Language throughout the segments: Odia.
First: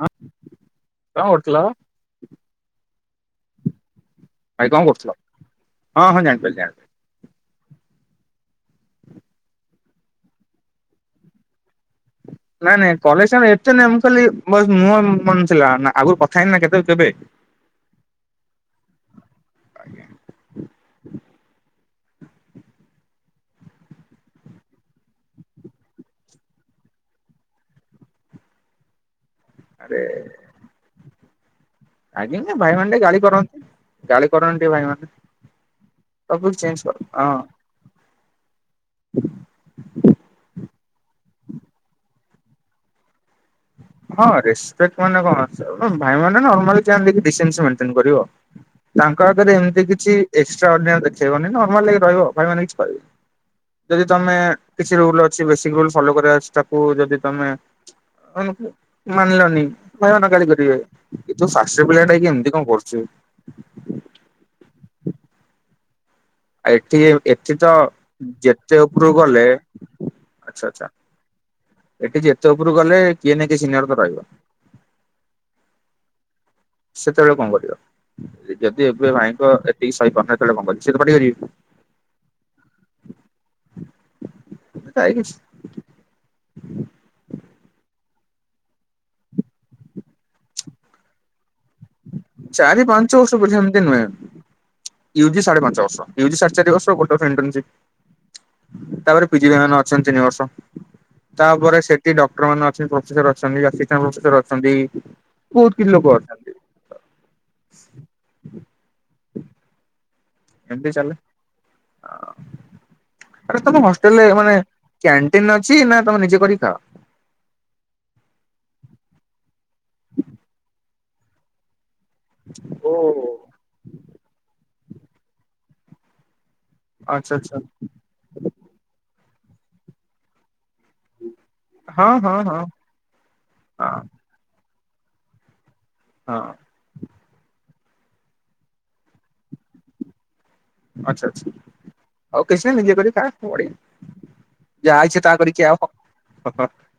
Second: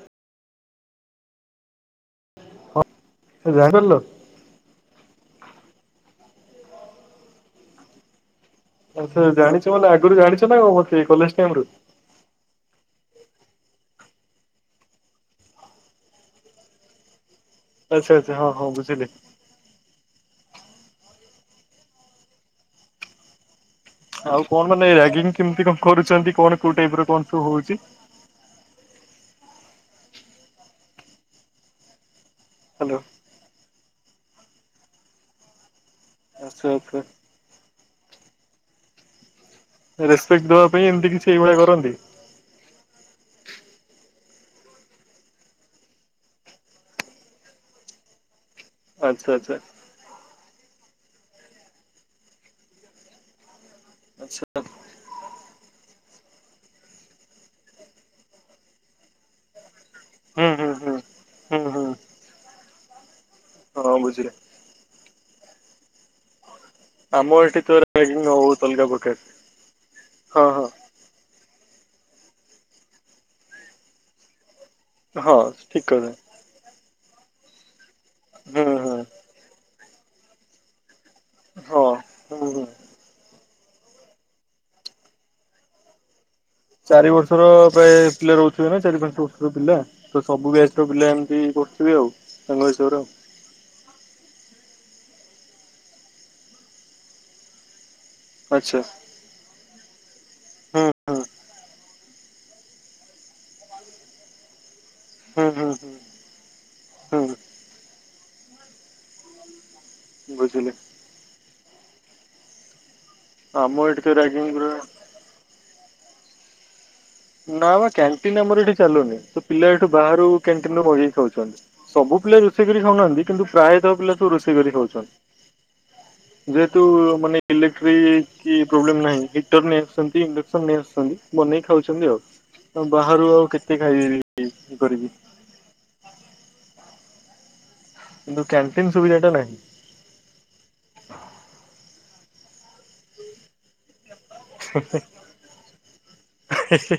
କଣ କରୁଥିଲ। ସିଧା କଲ। ଭାଇ କଣ କରୁଥିଲ ହଁ ହଁ ଜାଣିପାଇଲି ଜାଣି ଆଛା ଜାଣିଛ ମାନେ ଆଗରୁ ଜାଣିଛ ନା ମତେ କଲେଜ ଟାଇମ୍ ରୁ। ନାଇଁ ନାଇଁ କଲେଜ ଟାଇମ୍ ଏତେ ନାଇଁ ମୁଁ ଖାଲି ବାସ୍ ମୁଁହ ମନେ ଥିଲା ନା ଆଗରୁ କଥା ହେଇ ନା କେବେ କେବେ। ଆଚ୍ଛା ଆଚ୍ଛା ହଁ ହଁ ବୁଝିଲି। ଆଉ କଣ ମାନେ ରାଗିଙ୍ଗ୍ କେମିତି କଣ କରୁଛନ୍ତି କଣ କୋଉ ଟାଇପ୍ ର କଣ ସବୁ ହଉଛି। ଆରେ ଆଜ୍ଞା ସେ ଭାଇମାନେ ହ୍ୟାଲୋ ଟିକେ ଗାଳି କରନ୍ତି ଗାଳି କରନ୍ତି ଟିକେ ଭାଇମାନେ। ତାକୁ ଆଚ୍ଛା ଚେଞ୍ଜ ଆଚ୍ଛା କର ହଁ। ରେସପେକ୍ଟ ଦବା ପାଇଁ ଏମିତି କିଛି ଏଇଭଳିଆ କରନ୍ତି। ହଁ ରେସ୍‌ ରେସପେକ୍ଟ ମାନେ କଣ ହଁ ଭାଇମାନେ ନର୍ମାଲି ଚେନ୍ ‌ଦେଇକି ଡିସେନ୍ସ ମେଣ୍ଟେନ କରିବ। ତାଙ୍କ ଆଚ୍ଛା ଆଚ୍ଛା। ଆଗରେ ଏମିତି କିଛି ଏକ୍ସଟ୍ରା ଅର୍ଡିନରୀ ଦେଖେଇବନି ନର୍ମାଲ ହେଇ ରହିବ ଭାଇମାନେ କିଛି କହିବେନି। ଯଦି ତମେ ଆଚ୍ଛା କିଛି ରୁଲ୍ ଅଛି ବେସିକ ରୁଲ୍ ଫଲୋ କରିବାର ଅଛି ତାକୁ ଯଦି ତମେ କୁ ମାନିଲନି ଭାଇମାନେ ଗାଳି ହୁଁ ହୁଁ କରିବେ କି ତୁ ହୁଁ ହୁଁ ଫାର୍ଷ୍ଟ ଇୟର୍ ହୁଁ ପିଲାଟା ହେଇକି ଏମିତି କଣ କରୁଛୁ। ହଁ ବୁଝିଲେ। ଆ ଏଠି ଆମ ଏଠି ତ ରାଗିଙ୍ଗ ବହୁତ ଯେତେ ଅଲଗା ଉପରକୁ ପ୍ରକାର ଗଲେ ହଁ ଆଚ୍ଛା ହଁ ଆଚ୍ଛା। ଏଠି ଯେତେ ଉପରୁ ଗଲେ କିଏ ନା କିଏ ସିନିୟର ତ ରହିବ। ହଁ ଠିକ୍ କଥା। ସେତେବେଳେ କଣ କରିବ। ହୁଁ ଯଦି ହୁଁ ଏବେ ଭାଇଙ୍କ ଏତିକି ସହିପାରୁନ ସେତେବେଳେ କଣ କରିବ। ସିଏ ତ ପାଟି କରିବେ। ହଁ ହୁଁ ହୁଁ। କାଇ କିଛି ଚାରି ବର୍ଷର ପ୍ରାୟ ପିଲା ରହୁଥିବେ ନା ଚାରି ପାଞ୍ଚ ବର୍ଷର ପିଲା। ତ ସବୁ ବ୍ୟାଚର ପିଲା ଏମିତି କରୁଥିବେ ଆଉ। ତାଙ୍କ ଚାରି ହିସାବରେ ଆଉ ପାଞ୍ଚ ବ [unintelligible] ସେମିତି ନୁହେଁ। ଇଏ ହଉଛି ସାଢେ ପାଞ୍ଚ ବର୍ଷ ଇଏ ହେଉଛି ସାଢେ ଚାରି ବର୍ଷ। ଗୋଟେ ବର୍ଷ ଇନଟନସିପ ଆଚ୍ଛା। ତାପରେ ପିଜି ଭାଇ ମାନେ ଅଛନ୍ତି ତିନିିବର୍ଷ। ହୁଁ ହୁଁ ତାପରେ ସେଠି ଡକ୍ଟର ମାନେଅଛନ୍ତି ପ୍ରଫେସର ଅଛନ୍ତି ଆସିଷ୍ଟାନଡ ପ୍ରଫେସର ଅଛନ୍ତି। ହୁଁ ହୁଁ ବହୁତ କିଛି ଲୋକ ଅଛନ୍ତି। ହୁଁ ହୁଁ ବୁଝିଲି ଏମତି ଚାଲେ ଆରେ ଆମ ତମ ଏଠି ତ ହଷ୍ଟେଲରେ ରାଗିଙ୍ଗ ମାନେ ପୁରା କ୍ୟାଣ୍ଟିନ ଅଛି ନା ତମେ ନିଜେ କରିକି ଖାଅ? ନା ବା କ୍ୟାଣ୍ଟିନ ଆମର ଏଠି ଚାଲୁନି ତ ପିଲା ଏଠୁ ବାହାରୁ କ୍ୟାଣ୍ଟିନ ରୁ ମଗେଇ ଖାଉଛନ୍ତି। ସବୁ ପିଲା ରୋଷେଇ କରି ଓ। ଖାଉନାହାନ୍ତି। କିନ୍ତୁ ପ୍ରାୟତଃ ପିଲା ସବୁ ରୋଷେଇ କରି ଖାଉଛନ୍ତି। ଯେହେତୁ ଆଚ୍ଛା ମାନେ ଆଚ୍ଛା ଇଲେକ୍ଟ୍ରି କି ପ୍ରୋବ୍ଲେମ ନାହିଁ ହିଟର ନେଇ ଆସୁଛନ୍ତି ଇଣ୍ଡକ୍ସନ ନେଇ ଆସୁଛନ୍ତି। ବନେଇ ହଁ ଖାଉଛନ୍ତି ଆଉ। ହଁ ହଁ ବାହାରୁ ଆଉ କେତେ ହଁ ପାଇବି ଇଏ କରିକି। ହଁ। କିନ୍ତୁ କ୍ୟାନ୍ଟିନ ସୁବିଧା ଟା ନାହିଁ। ଆଚ୍ଛା ଆଚ୍ଛା ଆଉ କିଛି ନାହିଁ ନିଜେ କରି ଖା ପଳେ ହେଁ ହେଁ ହେଁ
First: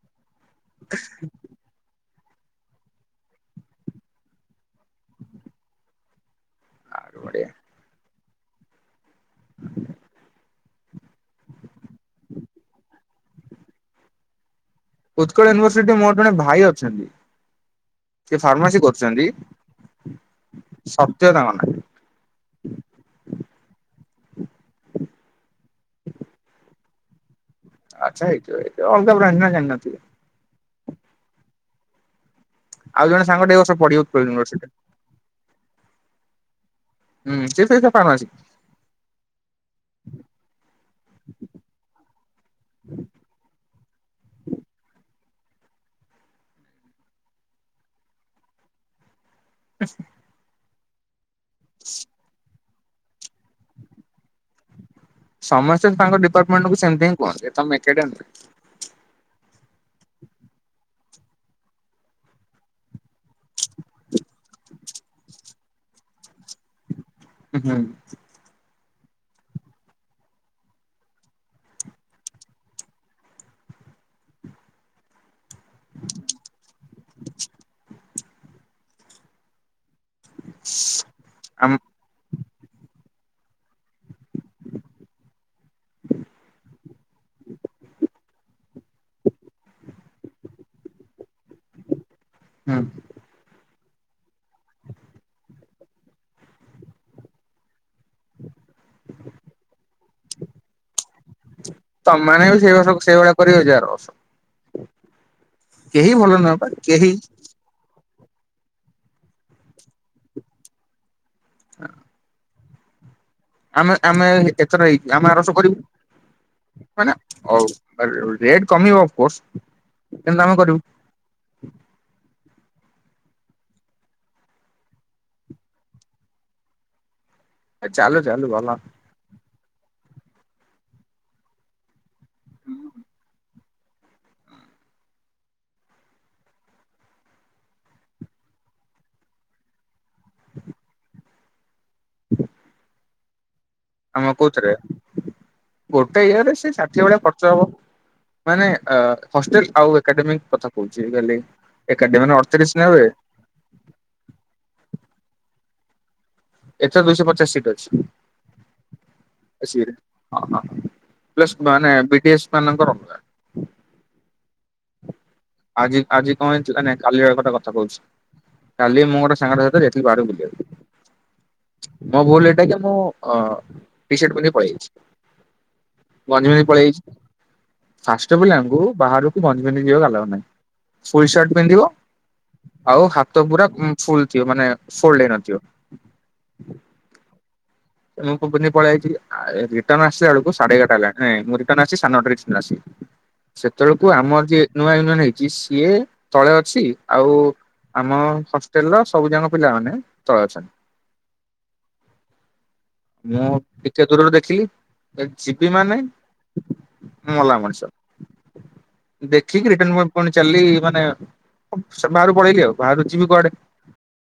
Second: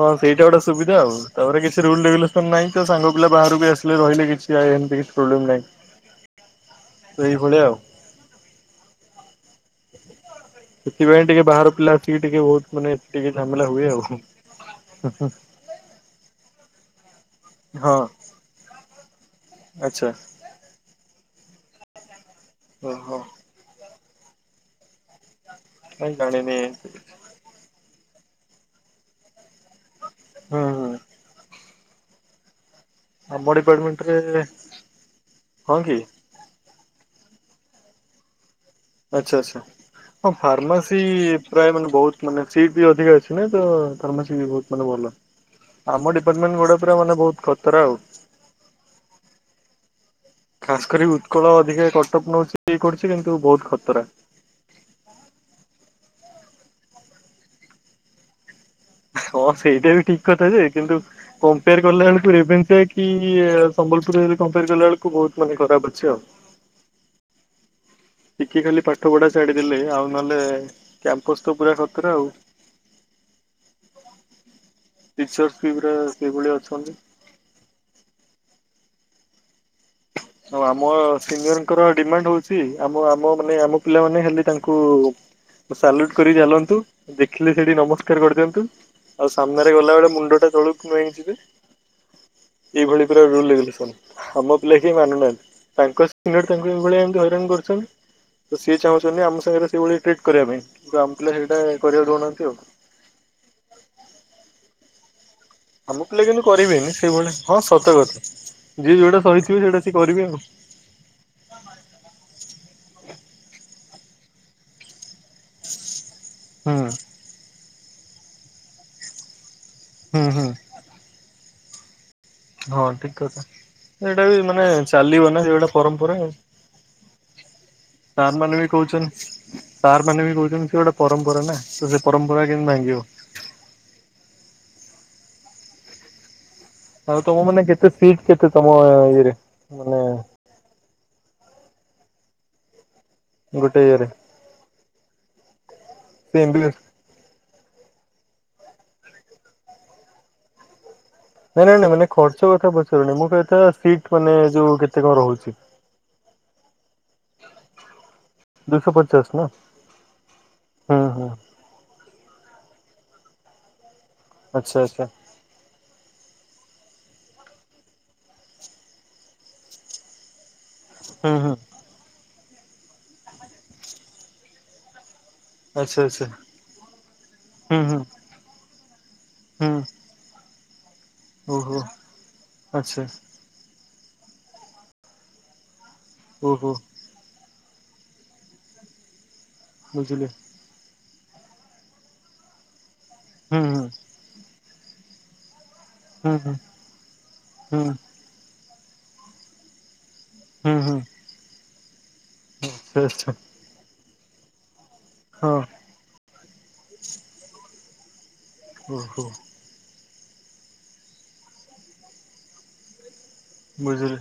ହଁ ସେଇଟା ଗୋଟେ ସୁବିଧା ଆଉ ତାପରେ କି ରୁଲ ରେଗୁଲେସ ନାହିଁ ତ ସାଙ୍ଗ ପିଲା ବାହାରୁ ବି ଆସିଲେ ରହିଲେ କିଛି ଏମିତି କି ପ୍ରୋବ୍ଲେମ ନାହିଁ। ଆହୁରି ବଢିଆ। ଏଇଭଳିଆ ଆଉ। ସେଥିପାଇଁ ଟିକେ ବାହାର ପିଲା ଆସିକି ଟିକେ ବହୁତ ମାନେ ଟିକେ ଝାମେଲା ହୁଏ ଆଉ। ଉତ୍କଳ ୟୁନିଭର୍ସିଟିରେ ମୋର ଜଣେ ଭାଇ ଅଛନ୍ତି। ହଁ। ସେ ଫାର୍ମାସି କରୁଛନ୍ତି। ଆଚ୍ଛା ସତ୍ୟ ତାଙ୍କ ନାଁ। ଓହୋ। କାଇଁ ଜାଣିନି। ଆଚ୍ଛା ହେଇଥିବ ଅଲଗା ବ୍ରାଣ୍ଡ ନା ଯାଣିନଥିବେ। ହଁ ହଁ। ଆଉ ଜଣେ ସାଙ୍ଗଟେ ଆମ ଏ ବର୍ଷ ପଢିବ ଉତ୍କଳ ଡିପାର୍ଟମେଣ୍ଟରେ ୟୁନିଭରସିଟିରେ ହଁ କି? ହୁଁ ସେ ସେଇ ଫାରମାସି। ଆଚ୍ଛା ଆଚ୍ଛା। ହଁ ଫାର୍ମାସି ପ୍ରାୟ ମାନେ ବହୁତ ମାନେ ସିଟ ବି ଅଧିକା ଅଛି ନା ତ ଫାର୍ମାସି ବି ବହୁତ‌ ମାନେ ଭଲ ଆମ ଡିପାର୍ଟମେଣ୍ଟ ଗୁଡା ପୁରା ମାନେ ବହୁତ ଖତରା ଆଉ। ଆ [unintelligible] ଖାସ୍ କରି ଉତ୍କଳ ଅଧିକା କଟକ ନଉଚି ଇଏ କରୁଚି କିନ୍ତୁ ବହୁତ ଖତରା। ସମସ୍ତେ ତାଙ୍କ ଡିପାର୍ଟମେଣ୍ଟ କୁ ସେମିତି ହିଁ କୁହନ୍ତି ତମେ ଏକାଟିଆ ନୁହେଁ। ହଁ ସେଇଟା ବି ଠିକ କଥା ଯେ କିନ୍ତୁ କମ୍ପେୟାର କଲା ବେଳକୁ ରେଭେନସା କି ସମ୍ବଲପୁରରେ କମ୍ପେୟାର କଲା ବେଳକୁ ବହୁତ ମାନେ ଖରାପ ଅଛି ଆଉ। ଆଜ୍ଞା। ଟିକେ ଖାଲି ପାଠପଢ଼ା ଛାଡ଼ିଦେଲେ ଆଉ ନହେଲେ କ୍ୟାମ୍ପସ୍ ତ ପୁରା ଖତରା ଆଉ। ଟିଚରସ ସିପରା ସେଇଭଳିଆ ଅଛନ୍ତି। [unintelligible] ହଁ ଆମ ଆମ ସିନିୟରଙ୍କର ଡିମାଣ୍ଡ ହଉଚି ଆମ ଆମ ମାନେ ଆମ ପିଲାମାନେ ହେଲେ ତାଙ୍କୁ ସାଲୁଟ କରି ଚାଲନ୍ତୁ ଦେଖିଲେ ସେଇଠି ନମସ୍କାର କରିଦିଅନ୍ତୁ। ଆଉ ସାମ୍ନାରେ ଗଲାବେଳେ ମୁଣ୍ଡ ଟା ତଳୁକୁ ନୁଆଁଇକି ଯିବେ। ହୁଁ ଏଇଭଳି ପୁରା ରୁଲ ରେଗୁଲେସନ ଆମ ପିଲା କେହି ମାନୁନାହାନ୍ତି ତାଙ୍କ ସିନିୟର୍ ତାଙ୍କୁ ଏଭଳିଆ ଏମିତି ହଇରାଣ କରିଚନ୍ତି ତ ସିଏ ଚାହୁଁଚନ୍ତି ଆମ ସାଙ୍ଗରେ ସେଇଭଳିଆ ଟ୍ରିଟ୍ କରିବା ପାଇଁ କିନ୍ତୁ ଆମ ପିଲା ସେଇଟା କରିବାକୁ ଦଉନାହାନ୍ତି ତମମାନେ ଆଉ। ବି ସେଇଭଳିଆ ସେଇଭଳିଆ କରିବ କି ଆର ବର୍ଷ। ଆମ କେହି ପିଲା କିନ୍ତୁ ଭଲ ନୁହଁପା କରିବେନି କେହି ସେଇଭଳିଆ ହଁ ସତ କଥା ଯିଏ ଯେଉଁଟା ସହିଥିବେ ସେଇଟା ସିଏ କରିବେ ଆଉ। [unintelligible] ଆମେ ଆମେ ଏଥର ହେଇଚୁ ଆମେ ଆର ବର୍ଷ କରିବୁ ହୁଁ ହନା ହଉ। ରେ ରେଟ କମିବ ଅଫକୋର୍ସ ହୁଁ କେମିତି ହୁଁ ଆମେ କରିବୁ? ହଁ ଠିକ କଥା ଏଇଟା ବି ମାନେ ଚାଲିବ ନା ସେଟା ପରମ୍ପରା ଆଉ। ଚାଲୁ ସାର୍ ଚାଲୁ ମାନେ ଭଲ ବି କହୁଚନ୍ ସାର୍ ମାନେ ବି କହୁଚନ୍ତି ସେ ଗୋଟେ ପରମ୍ପରା ନା ତ ସେ ପରମ୍ପରା କେମିତି ଭାଙ୍ଗିବ। ଆଉ ତମ ମାନେ କେତେ ସିଟ କେତେ ତମ ଇଏରେ ମାନେ ଗୋଟେ ଇଏରେ ତମ କହୁଥିରେ ଗୋଟେ ଇଏରେ ସେ ଚା ସେଇ ଭଳିଆ ଖର୍ଚ୍ଚ ହବ ମାନେ ହଷ୍ଟେଲ ଆଉ ଏକାଡେମିକ କଥା କହୁଛି ଖାଲି ନାଇଁ ନାଇଁ ନାଇଁ ମାନେ ଏକାଡେମି ଖର୍ଚ୍ଚ କଥା ଅଠତିରିଶ ନେବେ ପଚାରୁନି ମୁଁ କହିବା କଥା ସିଟ ମାନେ ଯୋଉ କେତେ କଣ ରହୁଛି? ଏଥର ଦୁଇଶହ ପଚାଶ ସିଟ ଅଛି। ଦୁଇଶହ ପଚାଶ ନା ସିଏ ହଁ ହଁ ହୁଁ ହୁଁ ଗେଶ୍ ମାନେ ବିଗେଶ୍ ମାନଙ୍କର ଅଲଗା। ଆଚ୍ଛା ଆଚ୍ଛା। ଆଜି ଆଜି କଣ ହେଇଥିଲା ନାଇ କାଲି ଆଡ ଗୋଟେ କଥା କହୁଚି। କାଲି ମୁଁ ଗୋଟେ ସାଙ୍ଗଟା ସହିତ ଯାଇଥିଲି ବାହାରକୁ ବୁଲିବାକୁ। ହୁଁ ହୁଁ। ମୋ ଭୁଲ ଏଟା କି ମୁଁ ଅ ଟି ସାର୍ଟ ପିନ୍ଧିକି ପଳେଇଯାଇଚି। ଆଚ୍ଛା ଆଚ୍ଛା ଗଞ୍ଜି ପିନ୍ଧିକି ପଳେଆଇଚି। ହୁଁ ହୁଁ ଫାଷ୍ଟ ଞ୍ଚ ପିଲାଙ୍କୁ ବାହାରକୁ ଗଞ୍ଜି ହୁଁ ପିନ୍ଧିକି ଯିବାକୁ ଆଲାଉ ନାହିଁ। ଫୁଲ ସାର୍ଟ ଓହୋ ପିନ୍ଧିବ ଆଉ ଆଚ୍ଛା ହା ତ ପୁରା ଫୁଲ ଥିବ ମାନେ ଫୋଲଡ ହେଇନଥିବ। ଓହୋ। ମୁଁ ପିନ୍ଧିକି ପଳେଇଆଇଚି ରିଟର୍ନ ବୁଝିଲି ଆସିଲା ବେଳକୁ ସାଢେ ଏାଗରଟା ହେଲା ନା ନାଇ ମୁ ରିଟର୍ନ ଆସିଚି ସାଢେ଼ ନଅଟାରେ ରିଟର୍ନ ଆସିଚି। ହୁଁ ହୁଁ ସେତେବେଳେକୁ ଆମର ଯିଏ ନୂଆ ୟୁନିୟନ ହେଇଚି ସିଏ ତଳେ ହୁଁ ଅଛି ଆଉ ହୁଁ ଆମ ହଷ୍ଟେଲର ସବୁ ଯାକ ପିଲା ମାନେ ତଳେ ଅଛ ଉହୁଁ। ହୁ ହେଁ ମୁଁ ଟିକେ ଦୂରରୁ ଦେଖିଲି ଏ ହଁ ଯିବି ମାନେ ମଲା ମଣିସ। ଓହୋ। ଠିକ ରିଟର୍ଣ ପାଇଁ ପୁଣି ଚାଲଲି ମାନେ ବାହାରକୁ ପଳେଇଲି ଆଉ ବାହାରୁ ଯିବି କୁଆଡେ। ବୁଝିଲି।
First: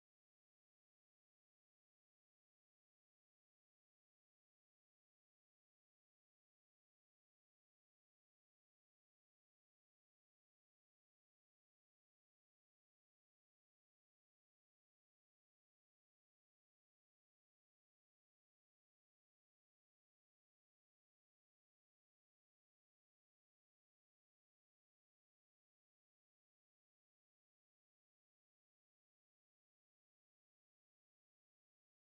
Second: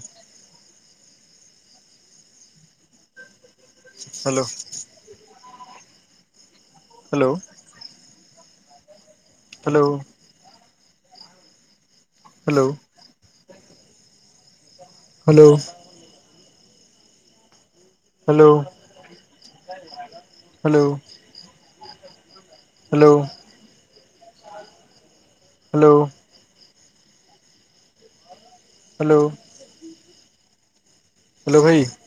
Hello. Hello. Hello. Hello. Hello. Hello hello. Hello hello. Hello. Hello ଭାଇ।